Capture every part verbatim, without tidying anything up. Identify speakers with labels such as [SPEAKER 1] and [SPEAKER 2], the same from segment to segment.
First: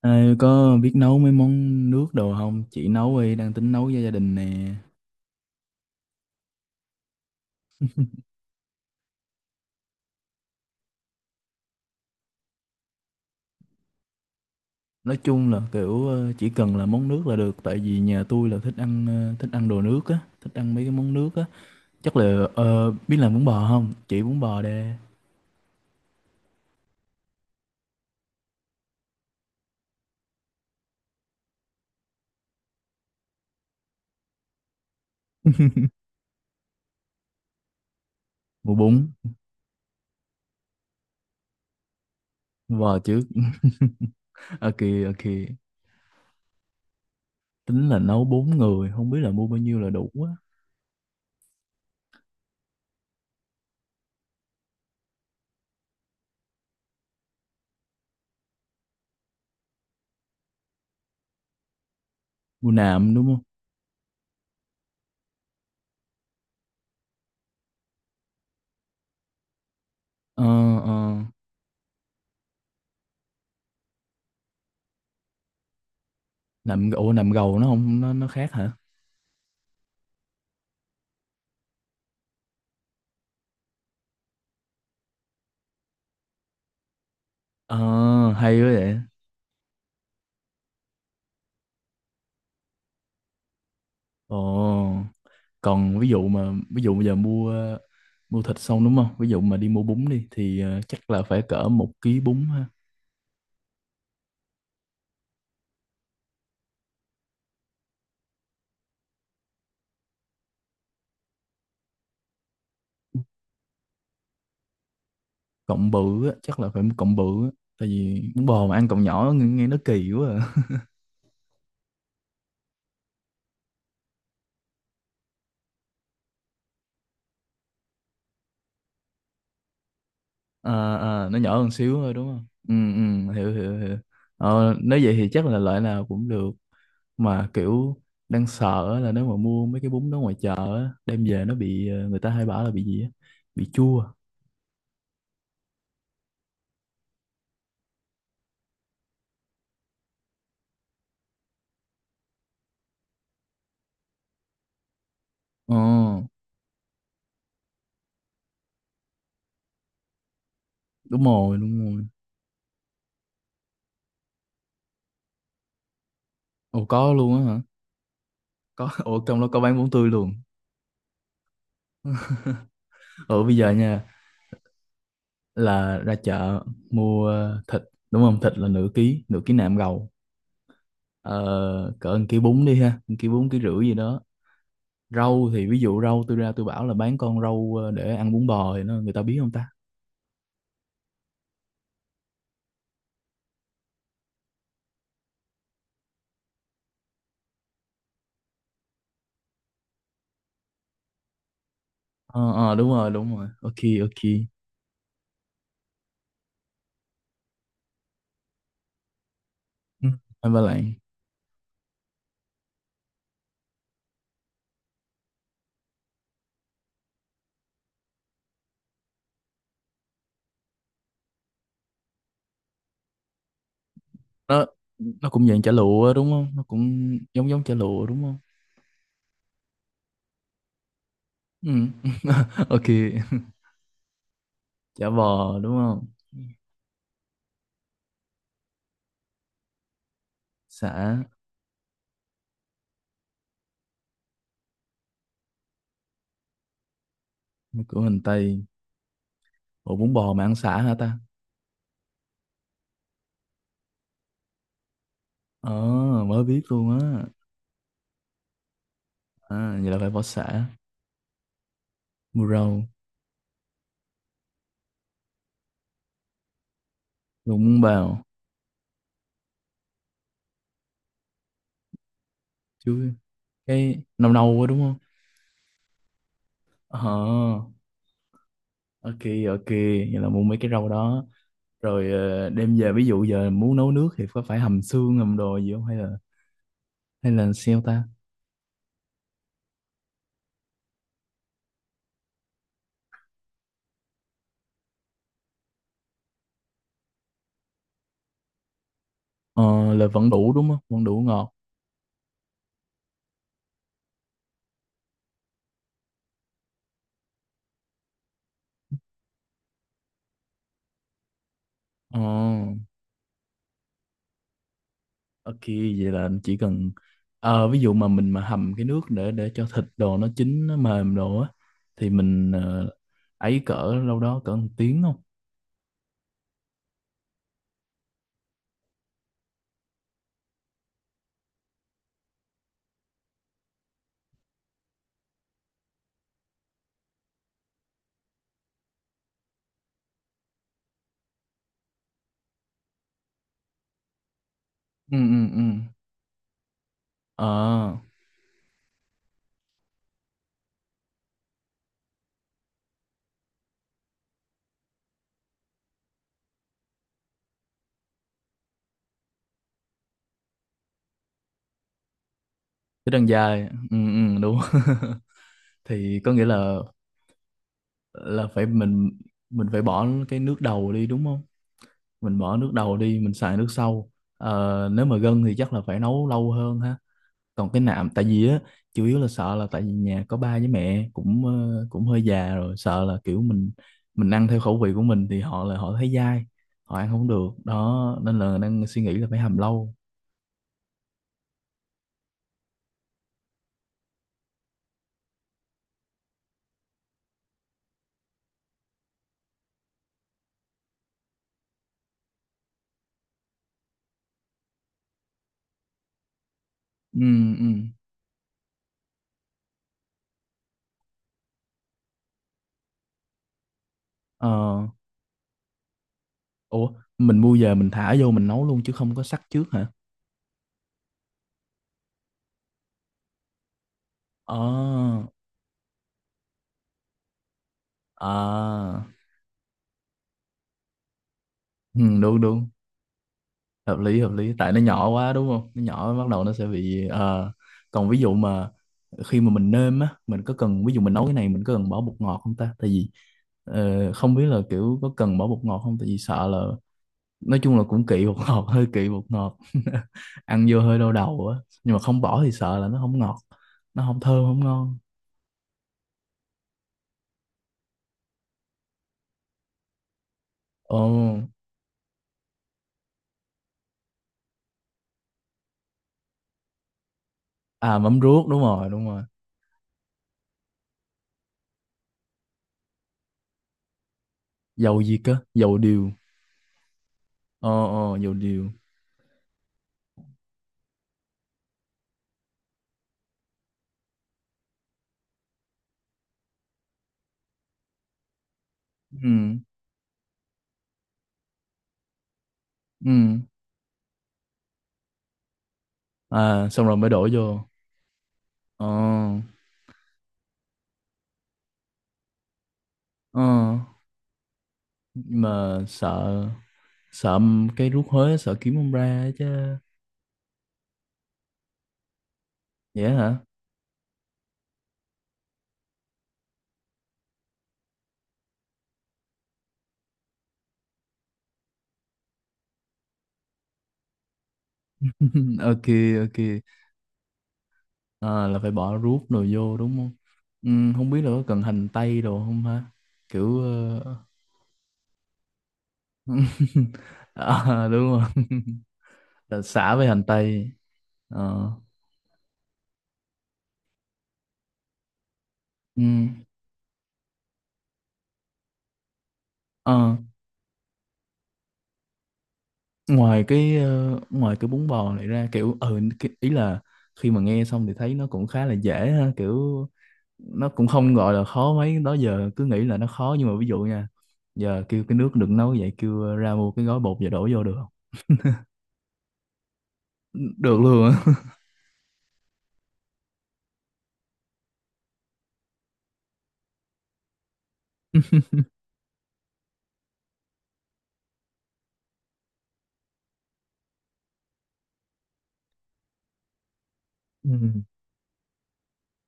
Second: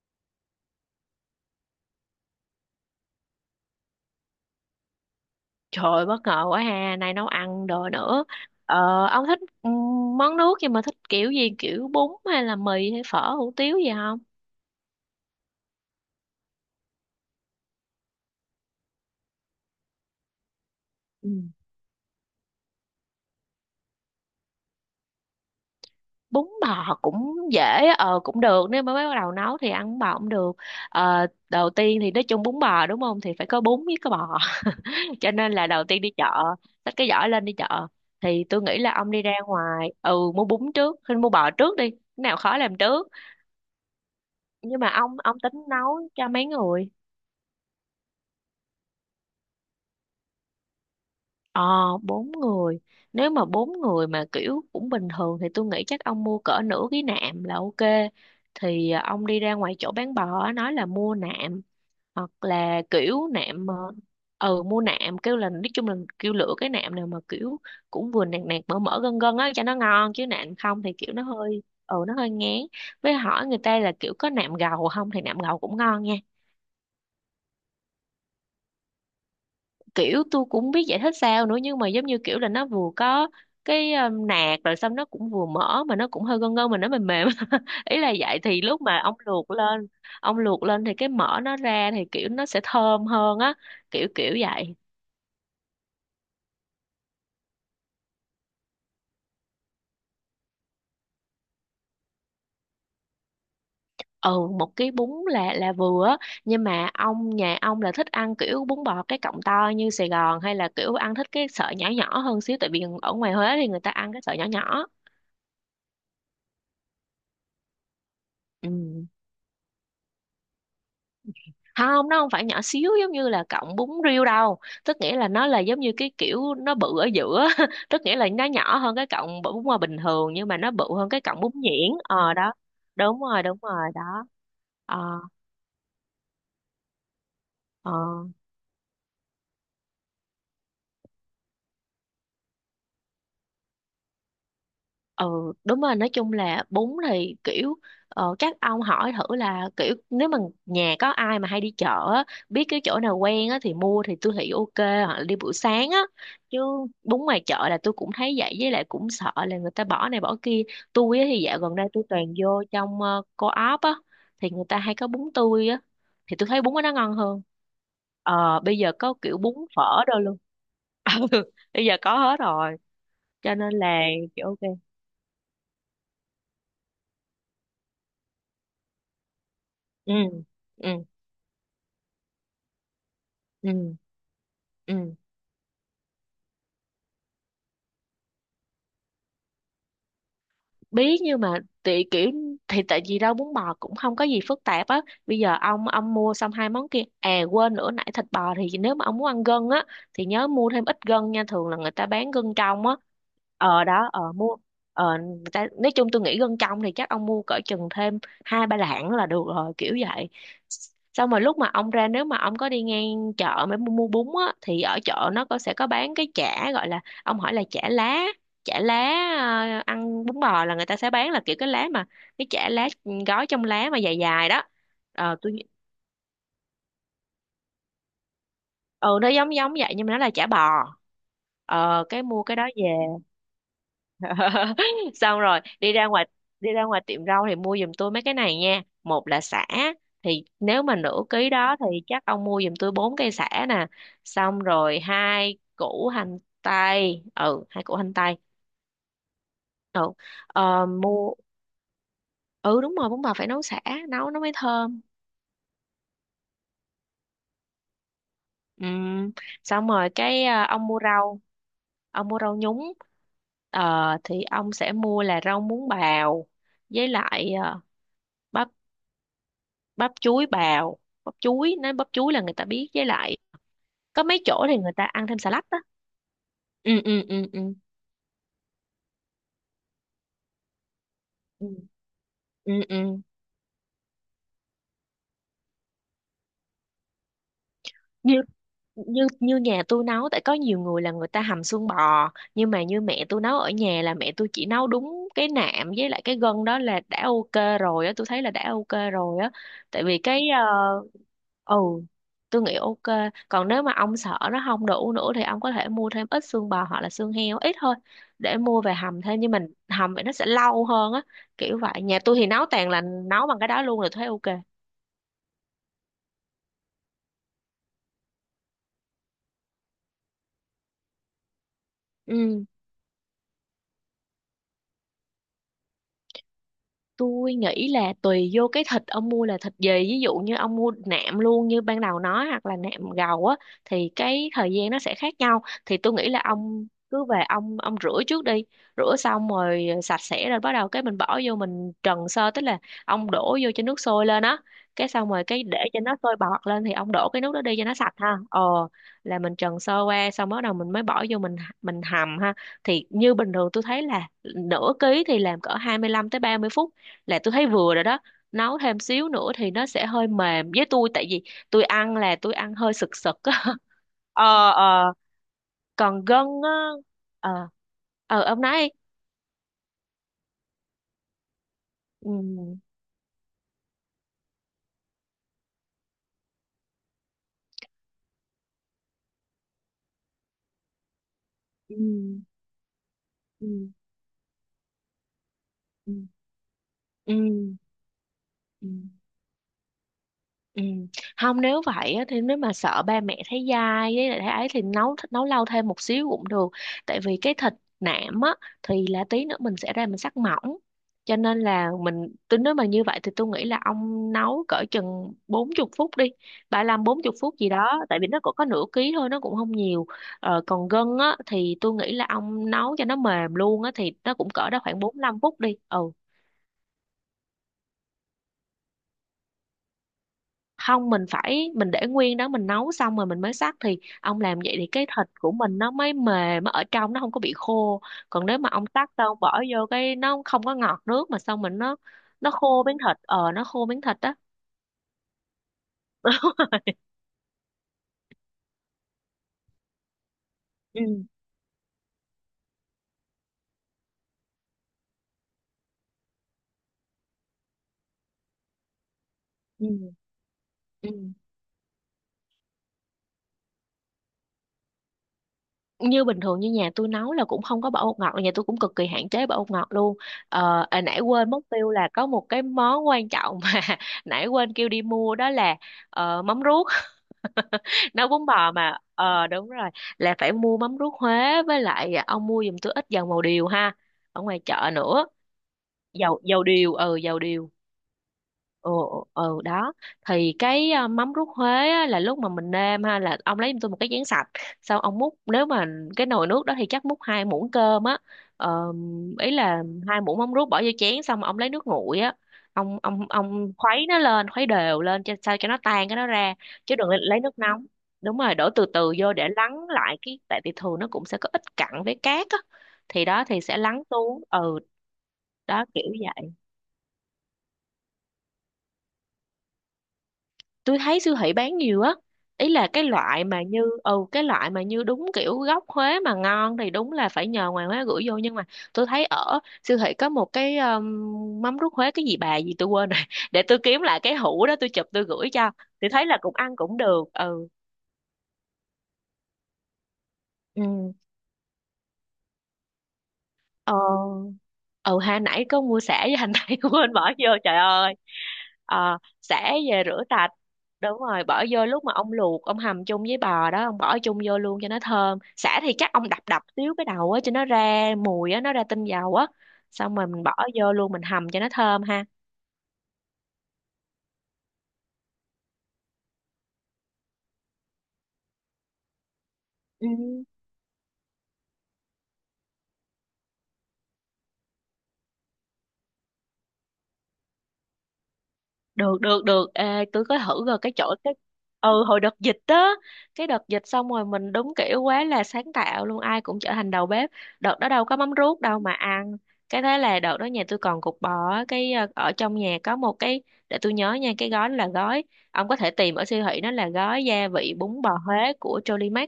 [SPEAKER 1] Ai có biết nấu mấy món nước đồ không? Chị nấu đi, đang tính nấu cho gia đình nè.
[SPEAKER 2] Trời bất ngờ quá ha, nay nấu ăn đồ nữa. Ờ, ông thích ừ, món nước nhưng mà thích kiểu gì, kiểu bún hay là mì hay phở hủ tiếu gì không?
[SPEAKER 1] Nói chung là kiểu ờ, chỉ cần là món nước là được, tại vì nhà tôi là thích ăn ờ, thích ăn đồ nước á, thích ăn mấy cái món nước
[SPEAKER 2] Ừ.
[SPEAKER 1] á. Chắc là ờ, biết làm bún bò không? Chị bún bò đê.
[SPEAKER 2] Bún bò cũng dễ, ờ cũng được, nếu mới bắt đầu nấu thì ăn bún bò cũng được. Ờ, đầu tiên thì nói chung bún bò, đúng không, thì phải có bún với có bò. Cho nên là đầu tiên đi chợ, xách cái giỏ lên đi chợ, thì tôi
[SPEAKER 1] Mua
[SPEAKER 2] nghĩ là
[SPEAKER 1] bún,
[SPEAKER 2] ông đi ra ngoài ừ mua bún trước, hay mua bò trước đi, cái nào khó làm
[SPEAKER 1] bò
[SPEAKER 2] trước.
[SPEAKER 1] trước. Ok,
[SPEAKER 2] Nhưng mà ông
[SPEAKER 1] ok.
[SPEAKER 2] ông tính nấu cho mấy người?
[SPEAKER 1] Tính là nấu bốn người, không biết là mua bao nhiêu là đủ á.
[SPEAKER 2] Ờ, bốn người. Nếu mà bốn người mà kiểu cũng bình thường thì tôi nghĩ chắc ông mua cỡ nửa cái nạm là ok. Thì à, ông đi ra ngoài chỗ bán bò á, nói là mua nạm, hoặc
[SPEAKER 1] Mua
[SPEAKER 2] là
[SPEAKER 1] nạm đúng
[SPEAKER 2] kiểu
[SPEAKER 1] không?
[SPEAKER 2] nạm ờ, ừ mua nạm, kêu là, nói chung là kêu lựa cái nạm nào mà kiểu cũng vừa nạc nạc mỡ mỡ gân gân á cho nó ngon, chứ
[SPEAKER 1] Ờ,
[SPEAKER 2] nạm không thì kiểu
[SPEAKER 1] ờ.
[SPEAKER 2] nó hơi ừ nó hơi ngán. Với hỏi người ta là kiểu có nạm gầu không, thì nạm gầu cũng ngon nha.
[SPEAKER 1] Nạm, ủa, nạm gầu nó không, nó, nó khác hả?
[SPEAKER 2] Kiểu tôi cũng biết giải thích sao nữa, nhưng mà giống như kiểu là nó vừa có cái um, nạc, rồi xong nó cũng vừa mỡ, mà nó cũng hơi gân gân, mà nó mềm mềm.
[SPEAKER 1] Ờ,
[SPEAKER 2] Ý là vậy,
[SPEAKER 1] hay
[SPEAKER 2] thì
[SPEAKER 1] quá
[SPEAKER 2] lúc
[SPEAKER 1] vậy.
[SPEAKER 2] mà ông luộc lên, ông luộc lên thì cái mỡ nó ra thì kiểu nó sẽ thơm hơn á, kiểu kiểu vậy.
[SPEAKER 1] Ồ. Còn ví dụ mà ví dụ bây giờ mua mua thịt xong đúng không, ví dụ mà đi mua bún đi thì ờ, chắc là phải cỡ một ký bún ha.
[SPEAKER 2] Ừ, một cái bún là là vừa á, nhưng mà ông nhà ông là thích ăn kiểu bún bò cái cọng to như Sài Gòn, hay là kiểu ăn thích cái sợi nhỏ nhỏ hơn xíu, tại vì ở ngoài Huế thì người ta ăn cái sợi nhỏ nhỏ.
[SPEAKER 1] Cộng bự á, chắc là phải một cộng bự á. Tại vì bún bò
[SPEAKER 2] Ừ,
[SPEAKER 1] mà ăn cộng nhỏ nghe, nghe nó kỳ quá à.
[SPEAKER 2] không, nó không phải nhỏ xíu giống như là cọng bún riêu đâu, tức nghĩa là nó là giống như cái kiểu nó bự ở giữa. Tức nghĩa là nó nhỏ hơn cái cọng bún bún hoa bình thường, nhưng mà nó bự
[SPEAKER 1] Ờ,
[SPEAKER 2] hơn cái
[SPEAKER 1] ờ, nó
[SPEAKER 2] cọng bún
[SPEAKER 1] nhỏ hơn
[SPEAKER 2] nhuyễn,
[SPEAKER 1] xíu thôi đúng
[SPEAKER 2] ờ
[SPEAKER 1] không,
[SPEAKER 2] đó.
[SPEAKER 1] ừ,
[SPEAKER 2] Đúng
[SPEAKER 1] ừ,
[SPEAKER 2] rồi,
[SPEAKER 1] hiểu
[SPEAKER 2] đúng
[SPEAKER 1] hiểu
[SPEAKER 2] rồi
[SPEAKER 1] hiểu.
[SPEAKER 2] đó.
[SPEAKER 1] Ờ,
[SPEAKER 2] Ờ,
[SPEAKER 1] nếu vậy thì chắc là loại nào cũng được, mà kiểu
[SPEAKER 2] ờ.
[SPEAKER 1] đang sợ á là nếu mà mua mấy cái bún đó ngoài chợ á, đem về nó bị ờ, người ta hay bảo là bị gì á, bị chua.
[SPEAKER 2] Ừ, đúng rồi. Nói chung là bún thì kiểu, ờ, các ông hỏi thử là kiểu, nếu mà nhà có ai mà hay đi chợ á, biết cái chỗ nào quen á, thì mua thì tôi thấy ok, hoặc là đi buổi
[SPEAKER 1] Ờ,
[SPEAKER 2] sáng á. Chứ bún ngoài chợ là tôi cũng thấy vậy, với lại cũng sợ là người ta bỏ này bỏ kia. Tôi
[SPEAKER 1] đúng
[SPEAKER 2] á, thì
[SPEAKER 1] rồi,
[SPEAKER 2] dạo gần
[SPEAKER 1] đúng
[SPEAKER 2] đây tôi
[SPEAKER 1] rồi.
[SPEAKER 2] toàn vô trong ờ, co-op á, thì người ta hay có bún tươi á, thì tôi thấy bún của
[SPEAKER 1] Ồ,
[SPEAKER 2] nó ngon
[SPEAKER 1] có
[SPEAKER 2] hơn.
[SPEAKER 1] luôn á.
[SPEAKER 2] Ờ, bây
[SPEAKER 1] Có.
[SPEAKER 2] giờ có
[SPEAKER 1] Ủa,
[SPEAKER 2] kiểu
[SPEAKER 1] trong đó
[SPEAKER 2] bún
[SPEAKER 1] có bán
[SPEAKER 2] phở
[SPEAKER 1] bún tươi
[SPEAKER 2] đâu
[SPEAKER 1] luôn?
[SPEAKER 2] luôn. Ừ, bây giờ có hết rồi,
[SPEAKER 1] Ở
[SPEAKER 2] cho
[SPEAKER 1] bây giờ
[SPEAKER 2] nên
[SPEAKER 1] nha.
[SPEAKER 2] là ok.
[SPEAKER 1] Là ra chợ mua thịt, đúng không? Thịt là nửa ký nửa ký nạm gầu.
[SPEAKER 2] Ừ ừ
[SPEAKER 1] Ờ, cỡ một ký bún đi ha, một ký bún ký rưỡi gì
[SPEAKER 2] ừ
[SPEAKER 1] đó.
[SPEAKER 2] ừ.
[SPEAKER 1] Rau thì ví dụ rau, tôi ra tôi bảo là bán con rau ờ, để ăn bún bò thì nó người ta biết không ta?
[SPEAKER 2] Bí nhưng mà, tị kiểu, thì tại vì rau muống bò cũng không có gì phức tạp á. Bây giờ ông ông mua xong hai món kia, à quên nữa, nãy thịt bò thì nếu mà ông muốn ăn gân á thì nhớ mua thêm ít gân nha, thường là người ta bán gân
[SPEAKER 1] Ờ, ờ,
[SPEAKER 2] trong
[SPEAKER 1] đúng
[SPEAKER 2] á.
[SPEAKER 1] rồi, đúng rồi, ok,
[SPEAKER 2] Ờ đó,
[SPEAKER 1] ok.
[SPEAKER 2] ờ mua, ờ người ta, nói chung tôi nghĩ gân trong thì chắc ông mua cỡ chừng thêm hai ba lạng là được rồi, kiểu
[SPEAKER 1] Ừ.
[SPEAKER 2] vậy.
[SPEAKER 1] Anh ba lại.
[SPEAKER 2] Xong rồi lúc mà ông ra, nếu mà ông có đi ngang chợ mới mua, mua bún á, thì ở chợ nó có sẽ có bán cái chả, gọi là ông hỏi là chả lá, chả lá. Ờ, ăn bún bò là người ta sẽ bán là kiểu cái lá mà, cái chả lá, gói trong lá mà dài dài đó.
[SPEAKER 1] Nó nó
[SPEAKER 2] Ờ,
[SPEAKER 1] cũng
[SPEAKER 2] tôi,
[SPEAKER 1] dạng chả lụa á, đúng không, nó cũng giống giống chả lụa đúng không?
[SPEAKER 2] ừ nó giống giống vậy nhưng mà nó là chả bò.
[SPEAKER 1] Ừ.
[SPEAKER 2] Ờ cái mua cái đó về.
[SPEAKER 1] Ok, chả
[SPEAKER 2] Xong
[SPEAKER 1] bò
[SPEAKER 2] rồi
[SPEAKER 1] đúng
[SPEAKER 2] đi
[SPEAKER 1] không?
[SPEAKER 2] ra ngoài, đi ra ngoài tiệm rau thì mua giùm tôi mấy cái này nha, một là sả, thì nếu mà nửa
[SPEAKER 1] Sả.
[SPEAKER 2] ký đó thì chắc ông mua giùm tôi bốn cây sả nè. Xong rồi hai củ hành tây, ừ hai củ
[SPEAKER 1] Của
[SPEAKER 2] hành
[SPEAKER 1] mình
[SPEAKER 2] tây
[SPEAKER 1] tây. Ủa, bún
[SPEAKER 2] Ừ,
[SPEAKER 1] bò mà ăn sả
[SPEAKER 2] ờ,
[SPEAKER 1] hả ta?
[SPEAKER 2] mua, ừ đúng rồi, bún bò phải nấu sả, nấu nó mới thơm.
[SPEAKER 1] Ờ, mới biết luôn á.
[SPEAKER 2] Ừ.
[SPEAKER 1] À,
[SPEAKER 2] Xong
[SPEAKER 1] vậy là
[SPEAKER 2] rồi
[SPEAKER 1] phải bỏ
[SPEAKER 2] cái
[SPEAKER 1] sả,
[SPEAKER 2] à, ông mua rau, ông mua
[SPEAKER 1] mua
[SPEAKER 2] rau
[SPEAKER 1] rau,
[SPEAKER 2] nhúng. Ờ, thì ông sẽ mua là rau muống bào, với lại à,
[SPEAKER 1] lụng bào,
[SPEAKER 2] bắp, bắp chuối bào, bắp chuối, nói bắp chuối là người ta biết, với
[SPEAKER 1] chuối,
[SPEAKER 2] lại
[SPEAKER 1] cái
[SPEAKER 2] có
[SPEAKER 1] nâu
[SPEAKER 2] mấy
[SPEAKER 1] nâu
[SPEAKER 2] chỗ
[SPEAKER 1] quá
[SPEAKER 2] thì
[SPEAKER 1] đúng
[SPEAKER 2] người
[SPEAKER 1] không?
[SPEAKER 2] ta ăn thêm xà lách đó. Ừ ừ ừ ừ.
[SPEAKER 1] Ờ, ok, ok. Vậy là mua mấy cái rau đó. Rồi ờ, đem
[SPEAKER 2] Ừ
[SPEAKER 1] về, ví
[SPEAKER 2] ừ.
[SPEAKER 1] dụ giờ muốn nấu nước thì có phải hầm xương, hầm đồ gì không? Hay là hay là sao ta?
[SPEAKER 2] Ừ. Như như nhà tôi nấu, tại có nhiều người là người ta hầm xương bò, nhưng mà như mẹ tôi nấu ở nhà là mẹ tôi chỉ nấu đúng cái nạm với lại cái gân đó là đã ok rồi á, tôi thấy là đã ok rồi á.
[SPEAKER 1] Ờ,
[SPEAKER 2] Tại
[SPEAKER 1] là
[SPEAKER 2] vì
[SPEAKER 1] vẫn
[SPEAKER 2] cái
[SPEAKER 1] đủ
[SPEAKER 2] ờ,
[SPEAKER 1] đúng không? Vẫn đủ ngọt.
[SPEAKER 2] ừ tôi nghĩ ok. Còn nếu mà ông sợ nó không đủ nữa thì ông có thể mua thêm ít xương bò hoặc là xương heo ít thôi, để mua về hầm thêm, nhưng mình hầm vậy nó sẽ lâu hơn á, kiểu vậy. Nhà
[SPEAKER 1] Ờ,
[SPEAKER 2] tôi thì nấu toàn là nấu bằng cái đó luôn, là tôi thấy ok.
[SPEAKER 1] ok. Vậy là chỉ cần. Ờ, ví dụ mà mình mà hầm cái nước để để cho thịt đồ nó chín, nó mềm đồ á, thì mình
[SPEAKER 2] Ừ.
[SPEAKER 1] ờ, ấy cỡ lâu đó, cỡ một tiếng không?
[SPEAKER 2] Tôi nghĩ là tùy vô cái thịt ông mua là thịt gì, ví dụ như ông mua nạm luôn như ban đầu nói, hoặc là nạm gầu á, thì cái thời gian nó sẽ khác nhau. Thì tôi nghĩ là ông cứ về ông ông rửa trước đi, rửa xong rồi sạch sẽ rồi bắt đầu cái mình bỏ vô mình trần sơ, tức là ông đổ vô cho nước sôi lên á, cái
[SPEAKER 1] Ừ,
[SPEAKER 2] xong rồi
[SPEAKER 1] ừ, ừ.
[SPEAKER 2] cái để cho nó sôi bọt lên thì ông đổ cái
[SPEAKER 1] Ờ,
[SPEAKER 2] nước đó đi cho nó sạch ha. Ờ, là mình trần sơ qua xong bắt đầu mình mới bỏ vô, mình mình hầm ha. Thì như bình thường tôi thấy là, nửa ký thì làm cỡ hai mươi lăm tới ba mươi phút là tôi thấy vừa rồi đó. Nấu thêm xíu nữa thì nó sẽ hơi mềm, với tôi tại vì tôi ăn là tôi ăn hơi
[SPEAKER 1] cái
[SPEAKER 2] sực
[SPEAKER 1] đường
[SPEAKER 2] sực
[SPEAKER 1] dài.
[SPEAKER 2] á.
[SPEAKER 1] Ừ, ừ, đúng.
[SPEAKER 2] Ờ ờ,
[SPEAKER 1] Thì
[SPEAKER 2] còn
[SPEAKER 1] có nghĩa
[SPEAKER 2] gân á,
[SPEAKER 1] là
[SPEAKER 2] ờ. Ờ,
[SPEAKER 1] là
[SPEAKER 2] ông
[SPEAKER 1] phải
[SPEAKER 2] nói đi.
[SPEAKER 1] mình mình phải bỏ cái nước đầu đi đúng không, mình bỏ nước
[SPEAKER 2] Ừ
[SPEAKER 1] đầu đi mình xài nước sau. Ờ, nếu mà gân thì chắc là phải nấu lâu hơn ha. Còn cái nạm tại vì á chủ yếu là sợ, là tại vì nhà có ba với mẹ cũng ờ,
[SPEAKER 2] ừ
[SPEAKER 1] cũng hơi già rồi, sợ là kiểu mình
[SPEAKER 2] ừ
[SPEAKER 1] mình ăn theo khẩu vị của mình thì họ là họ thấy
[SPEAKER 2] ừ
[SPEAKER 1] dai, họ ăn không được
[SPEAKER 2] ừ
[SPEAKER 1] đó, nên là đang
[SPEAKER 2] ừ.
[SPEAKER 1] suy nghĩ là phải hầm lâu.
[SPEAKER 2] Ừ. Không, nếu vậy á, thì nếu mà sợ ba mẹ thấy dai với lại thấy ấy thì nấu nấu lâu thêm một xíu cũng được, tại vì cái thịt nạm á, thì là tí nữa mình sẽ ra mình sắc mỏng, cho nên là mình tính, nếu mà như vậy thì tôi nghĩ là ông nấu cỡ chừng bốn mươi phút đi, ba lăm bốn
[SPEAKER 1] Ừ,
[SPEAKER 2] 40 phút
[SPEAKER 1] ừ,
[SPEAKER 2] gì đó, tại vì nó cũng có nửa ký thôi, nó cũng không nhiều. Ờ, còn gân á thì tôi nghĩ là ông nấu cho nó mềm luôn á, thì nó
[SPEAKER 1] ờ.
[SPEAKER 2] cũng cỡ đó, khoảng bốn mươi lăm phút đi, ừ.
[SPEAKER 1] Ủa, mình mua về mình thả vô mình nấu luôn chứ không có sắc trước hả?
[SPEAKER 2] Không, mình phải mình để nguyên đó mình nấu xong rồi mình mới xắt, thì ông làm vậy thì cái thịt
[SPEAKER 1] Ờ,
[SPEAKER 2] của mình nó mới mềm, nó ở trong nó không có bị khô. Còn nếu mà ông
[SPEAKER 1] à,
[SPEAKER 2] xắt đâu bỏ vô cái nó không có ngọt nước, mà xong mình nó
[SPEAKER 1] ừ, đúng
[SPEAKER 2] nó
[SPEAKER 1] đúng,
[SPEAKER 2] khô miếng thịt, ờ nó khô
[SPEAKER 1] hợp
[SPEAKER 2] miếng thịt
[SPEAKER 1] lý hợp
[SPEAKER 2] đó.
[SPEAKER 1] lý. Tại nó nhỏ quá đúng không? Nó nhỏ bắt đầu nó sẽ bị. Ờ. Còn ví dụ mà khi mà mình nêm á, mình có cần, ví dụ
[SPEAKER 2] Ừ
[SPEAKER 1] mình nấu cái này mình có cần bỏ bột ngọt không ta? Tại vì ờ, không biết là kiểu có cần bỏ bột ngọt không? Tại vì sợ là, nói chung là cũng kỵ bột ngọt, hơi kỵ bột ngọt,
[SPEAKER 2] ừ
[SPEAKER 1] ăn vô hơi
[SPEAKER 2] ừ.
[SPEAKER 1] đau đầu á. Nhưng mà không bỏ thì sợ là nó không ngọt, nó không thơm không ngon.
[SPEAKER 2] Như bình thường như nhà tôi nấu là cũng không có bỏ bột ngọt, là nhà tôi cũng cực kỳ hạn chế bỏ bột ngọt luôn. Ờ
[SPEAKER 1] Ồ,
[SPEAKER 2] à, nãy quên mất tiêu là có một cái món quan trọng mà. Nãy quên kêu đi mua đó là, ờ, mắm ruốc.
[SPEAKER 1] à mắm
[SPEAKER 2] Nấu bún
[SPEAKER 1] ruốc, đúng
[SPEAKER 2] bò
[SPEAKER 1] rồi
[SPEAKER 2] mà,
[SPEAKER 1] đúng rồi.
[SPEAKER 2] ờ đúng rồi, là phải mua mắm ruốc Huế, với lại à, ông mua giùm tôi ít dầu màu điều ha, ở ngoài chợ
[SPEAKER 1] Dầu gì
[SPEAKER 2] nữa.
[SPEAKER 1] cơ? Dầu điều?
[SPEAKER 2] Dầu dầu điều, ừ dầu
[SPEAKER 1] Ờ,
[SPEAKER 2] điều.
[SPEAKER 1] ờ, dầu điều.
[SPEAKER 2] Ồ, ừ đó, thì cái à, mắm rút Huế á, là lúc mà mình nêm ha, là ông lấy giùm tôi một cái chén sạch, sau ông múc, nếu mà cái nồi nước đó thì chắc múc hai muỗng cơm á. Ờ, ý
[SPEAKER 1] Ừ,
[SPEAKER 2] là hai muỗng mắm rút bỏ vô chén, xong ông lấy nước nguội á, ông
[SPEAKER 1] ừ.
[SPEAKER 2] ông ông khuấy nó lên, khuấy đều lên cho sao cho nó tan cái nó ra,
[SPEAKER 1] À, xong
[SPEAKER 2] chứ
[SPEAKER 1] rồi
[SPEAKER 2] đừng
[SPEAKER 1] mới đổ
[SPEAKER 2] lấy nước
[SPEAKER 1] vô.
[SPEAKER 2] nóng. Đúng rồi, đổ
[SPEAKER 1] Ờ,
[SPEAKER 2] từ từ vô để lắng lại cái, tại vì thường nó cũng sẽ có ít cặn với cát á, thì
[SPEAKER 1] ờ.
[SPEAKER 2] đó thì sẽ lắng xuống, ừ.
[SPEAKER 1] Nhưng mà
[SPEAKER 2] Đó kiểu
[SPEAKER 1] sợ
[SPEAKER 2] vậy.
[SPEAKER 1] sợ cái rút hối, sợ kiếm không ra ấy chứ.
[SPEAKER 2] Tôi thấy siêu thị bán nhiều á, ý là
[SPEAKER 1] Vậy
[SPEAKER 2] cái
[SPEAKER 1] hả?
[SPEAKER 2] loại mà như, ừ cái loại mà như đúng kiểu gốc Huế mà ngon thì đúng là phải nhờ ngoài Huế gửi vô, nhưng mà tôi thấy ở siêu thị có một cái um, mắm rút Huế, cái gì bà gì tôi quên rồi. Để tôi kiếm lại Cái hũ đó tôi chụp tôi gửi cho
[SPEAKER 1] Ok,
[SPEAKER 2] thì thấy
[SPEAKER 1] ok.
[SPEAKER 2] là cũng ăn cũng được. Ừ,
[SPEAKER 1] À, là phải bỏ ruốc đồ vô đúng không? Ừ, không
[SPEAKER 2] ừ,
[SPEAKER 1] biết là có cần hành tây đồ không hả, kiểu
[SPEAKER 2] ờ,
[SPEAKER 1] ờ,
[SPEAKER 2] ừ ha, nãy có mua sả với hành tây quên bỏ vô, trời
[SPEAKER 1] à, đúng
[SPEAKER 2] ơi.
[SPEAKER 1] rồi.
[SPEAKER 2] Ờ,
[SPEAKER 1] Là
[SPEAKER 2] xả
[SPEAKER 1] xả
[SPEAKER 2] về
[SPEAKER 1] với hành
[SPEAKER 2] rửa sạch,
[SPEAKER 1] tây.
[SPEAKER 2] đúng rồi, bỏ
[SPEAKER 1] Ờ,
[SPEAKER 2] vô lúc mà ông luộc ông hầm chung với bò đó, ông bỏ chung vô luôn cho nó thơm. Sả thì chắc ông
[SPEAKER 1] ừ,
[SPEAKER 2] đập đập xíu cái đầu á cho nó ra mùi á, nó ra tinh dầu á. Xong
[SPEAKER 1] ờ.
[SPEAKER 2] rồi mình bỏ vô luôn, mình hầm cho nó thơm ha.
[SPEAKER 1] Ngoài cái ờ, ngoài cái bún bò này ra kiểu ừ cái, ý là khi mà nghe xong thì thấy nó cũng khá là dễ ha, kiểu
[SPEAKER 2] Ừ.
[SPEAKER 1] nó cũng không gọi là khó mấy, đó giờ cứ nghĩ là nó khó, nhưng mà ví dụ nha, giờ kêu cái nước được nấu vậy kêu ờ, ra mua cái gói bột và đổ vô được không?
[SPEAKER 2] Được được được. Ê, tôi có thử rồi
[SPEAKER 1] Được
[SPEAKER 2] cái
[SPEAKER 1] luôn
[SPEAKER 2] chỗ
[SPEAKER 1] á?
[SPEAKER 2] cái ừ hồi đợt dịch á, cái đợt dịch xong rồi mình đúng kiểu quá là sáng tạo luôn, ai cũng trở thành đầu bếp. Đợt đó đâu có mắm ruốc đâu mà ăn, cái thế là đợt đó nhà tôi còn cục bò á, cái ờ, ở trong nhà có một cái, để tôi nhớ nha, cái gói đó là gói, ông có thể tìm ở siêu thị, nó là gói gia vị
[SPEAKER 1] Ừ.
[SPEAKER 2] bún bò Huế của Jolimax,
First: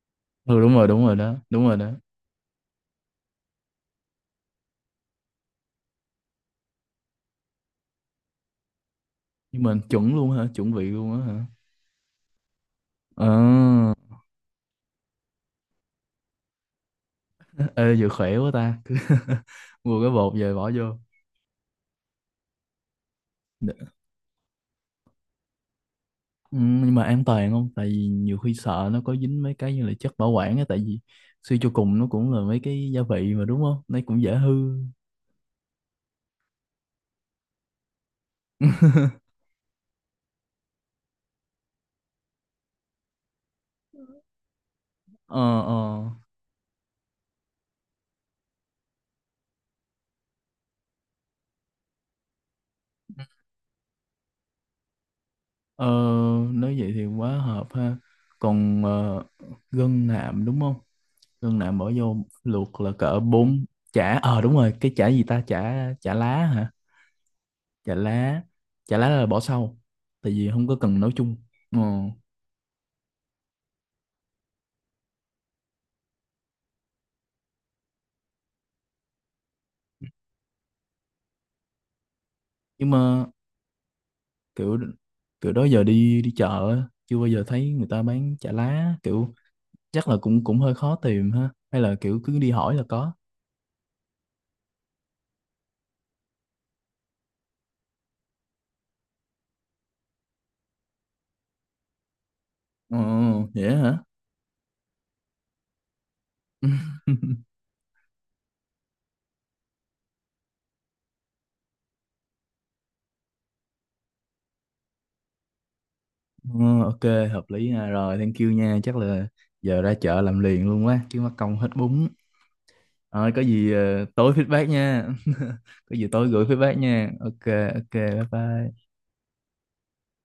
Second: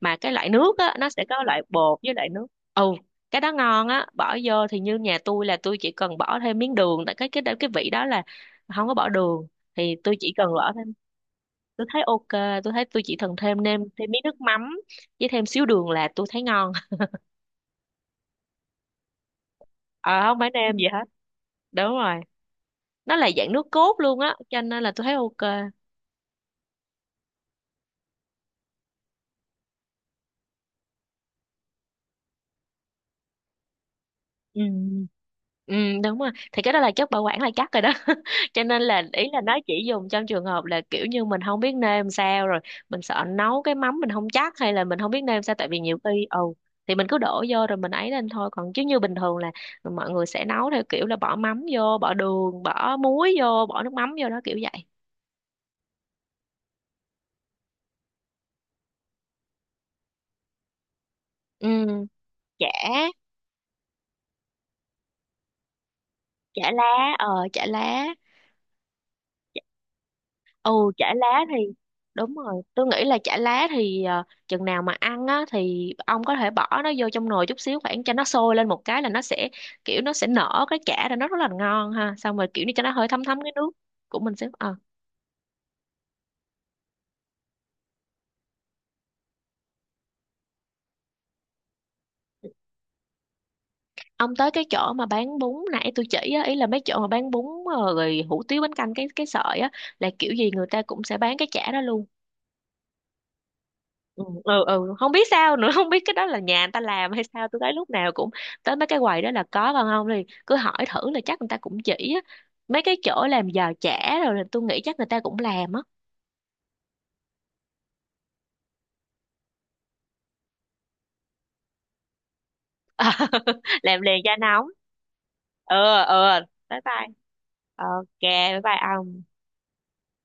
[SPEAKER 2] mà cái loại
[SPEAKER 1] Ừ, đúng
[SPEAKER 2] nước
[SPEAKER 1] rồi,
[SPEAKER 2] á
[SPEAKER 1] đúng
[SPEAKER 2] nó
[SPEAKER 1] rồi
[SPEAKER 2] sẽ
[SPEAKER 1] đó,
[SPEAKER 2] có loại
[SPEAKER 1] đúng rồi đó.
[SPEAKER 2] bột với loại nước. Ừ, cái đó ngon á, bỏ vô thì như nhà tôi là tôi chỉ cần bỏ thêm miếng đường, tại cái cái cái vị đó là không có bỏ đường.
[SPEAKER 1] Nhưng mà
[SPEAKER 2] Thì
[SPEAKER 1] chuẩn
[SPEAKER 2] tôi
[SPEAKER 1] luôn
[SPEAKER 2] chỉ
[SPEAKER 1] hả?
[SPEAKER 2] cần
[SPEAKER 1] Chuẩn
[SPEAKER 2] bỏ
[SPEAKER 1] vị
[SPEAKER 2] thêm,
[SPEAKER 1] luôn á hả?
[SPEAKER 2] tôi thấy ok, tôi thấy tôi chỉ
[SPEAKER 1] Ờ.
[SPEAKER 2] cần thêm nêm thêm miếng nước mắm với thêm xíu đường là tôi thấy ngon.
[SPEAKER 1] Ê, giờ khỏe quá ta. Cứ mua cái
[SPEAKER 2] Ờ
[SPEAKER 1] bột
[SPEAKER 2] không phải
[SPEAKER 1] về bỏ
[SPEAKER 2] nêm
[SPEAKER 1] vô.
[SPEAKER 2] gì hết, đúng rồi, nó là dạng nước cốt luôn á cho nên là tôi thấy ok.
[SPEAKER 1] Ừ, nhưng mà an toàn không, tại vì nhiều khi sợ nó có dính mấy cái như là chất bảo quản á, tại vì suy cho cùng nó cũng là mấy cái gia vị mà đúng không, nó cũng dễ hư.
[SPEAKER 2] Ừ. Ừ, đúng rồi, thì cái đó là chất bảo quản là chắc rồi đó. Cho nên là ý là nó chỉ dùng trong trường hợp là kiểu như mình không biết nêm sao rồi, mình sợ nấu cái mắm mình không chắc, hay là mình không biết
[SPEAKER 1] Ờ,
[SPEAKER 2] nêm sao, tại
[SPEAKER 1] ờ,
[SPEAKER 2] vì nhiều khi ừ thì mình cứ đổ vô rồi mình ấy lên thôi. Còn chứ như bình thường là mọi người sẽ nấu theo kiểu là bỏ mắm vô, bỏ đường, bỏ muối vô, bỏ nước mắm vô, đó kiểu vậy.
[SPEAKER 1] ờ. Nói vậy thì quá hợp ha. Còn ờ, gân nạm đúng không, gân
[SPEAKER 2] Ừ,
[SPEAKER 1] nạm bỏ vô
[SPEAKER 2] chả
[SPEAKER 1] luộc là cỡ bốn. Chả, ờ đúng rồi, cái chả gì ta, chả chả lá hả?
[SPEAKER 2] chả lá ờ chả
[SPEAKER 1] Chả
[SPEAKER 2] lá.
[SPEAKER 1] lá. Chả lá là bỏ sau, tại vì không
[SPEAKER 2] Ừ
[SPEAKER 1] có cần nấu
[SPEAKER 2] chả
[SPEAKER 1] chung.
[SPEAKER 2] lá thì
[SPEAKER 1] Ờ,
[SPEAKER 2] đúng rồi, tôi nghĩ là chả lá thì ờ, chừng nào mà ăn á thì ông có thể bỏ nó vô trong nồi chút xíu, khoảng cho nó sôi lên một cái là nó sẽ, kiểu nó sẽ nở cái chả ra nó rất là ngon ha, xong rồi kiểu như cho
[SPEAKER 1] nhưng
[SPEAKER 2] nó hơi thấm
[SPEAKER 1] mà
[SPEAKER 2] thấm cái nước của mình xíu ờ.
[SPEAKER 1] kiểu, kiểu đó giờ đi đi chợ á, chưa bao giờ thấy người ta bán chả lá kiểu, chắc là cũng cũng hơi khó tìm ha, hay là kiểu cứ đi hỏi là có.
[SPEAKER 2] Ông tới cái chỗ mà bán bún nãy tôi chỉ á, ý là mấy chỗ mà bán bún, ờ, rồi hủ tiếu bánh canh, cái cái sợi á, là kiểu gì người ta cũng sẽ bán cái chả đó luôn.
[SPEAKER 1] Ồ, vậy á hả?
[SPEAKER 2] Ừ, ừ ừ. Không biết sao nữa. Không biết cái đó là nhà người ta làm hay sao, tôi thấy lúc nào cũng tới mấy cái quầy đó là có, còn không thì cứ hỏi thử là chắc người ta cũng chỉ á, mấy cái chỗ làm giò chả rồi là tôi nghĩ chắc người ta cũng làm á.
[SPEAKER 1] Ờ, ok, hợp lý nha. Rồi thank you nha, chắc là giờ ra chợ làm liền luôn quá, chứ mắc công hết bún. Rồi có gì
[SPEAKER 2] Làm
[SPEAKER 1] ờ,
[SPEAKER 2] liền
[SPEAKER 1] tối
[SPEAKER 2] cho nóng.
[SPEAKER 1] feedback nha.
[SPEAKER 2] Ừ.
[SPEAKER 1] Có gì
[SPEAKER 2] Ừ,
[SPEAKER 1] tối gửi feedback
[SPEAKER 2] bye bye.
[SPEAKER 1] nha. Ok. Ok,
[SPEAKER 2] Ok,
[SPEAKER 1] bye
[SPEAKER 2] bye
[SPEAKER 1] bye.
[SPEAKER 2] bye ông.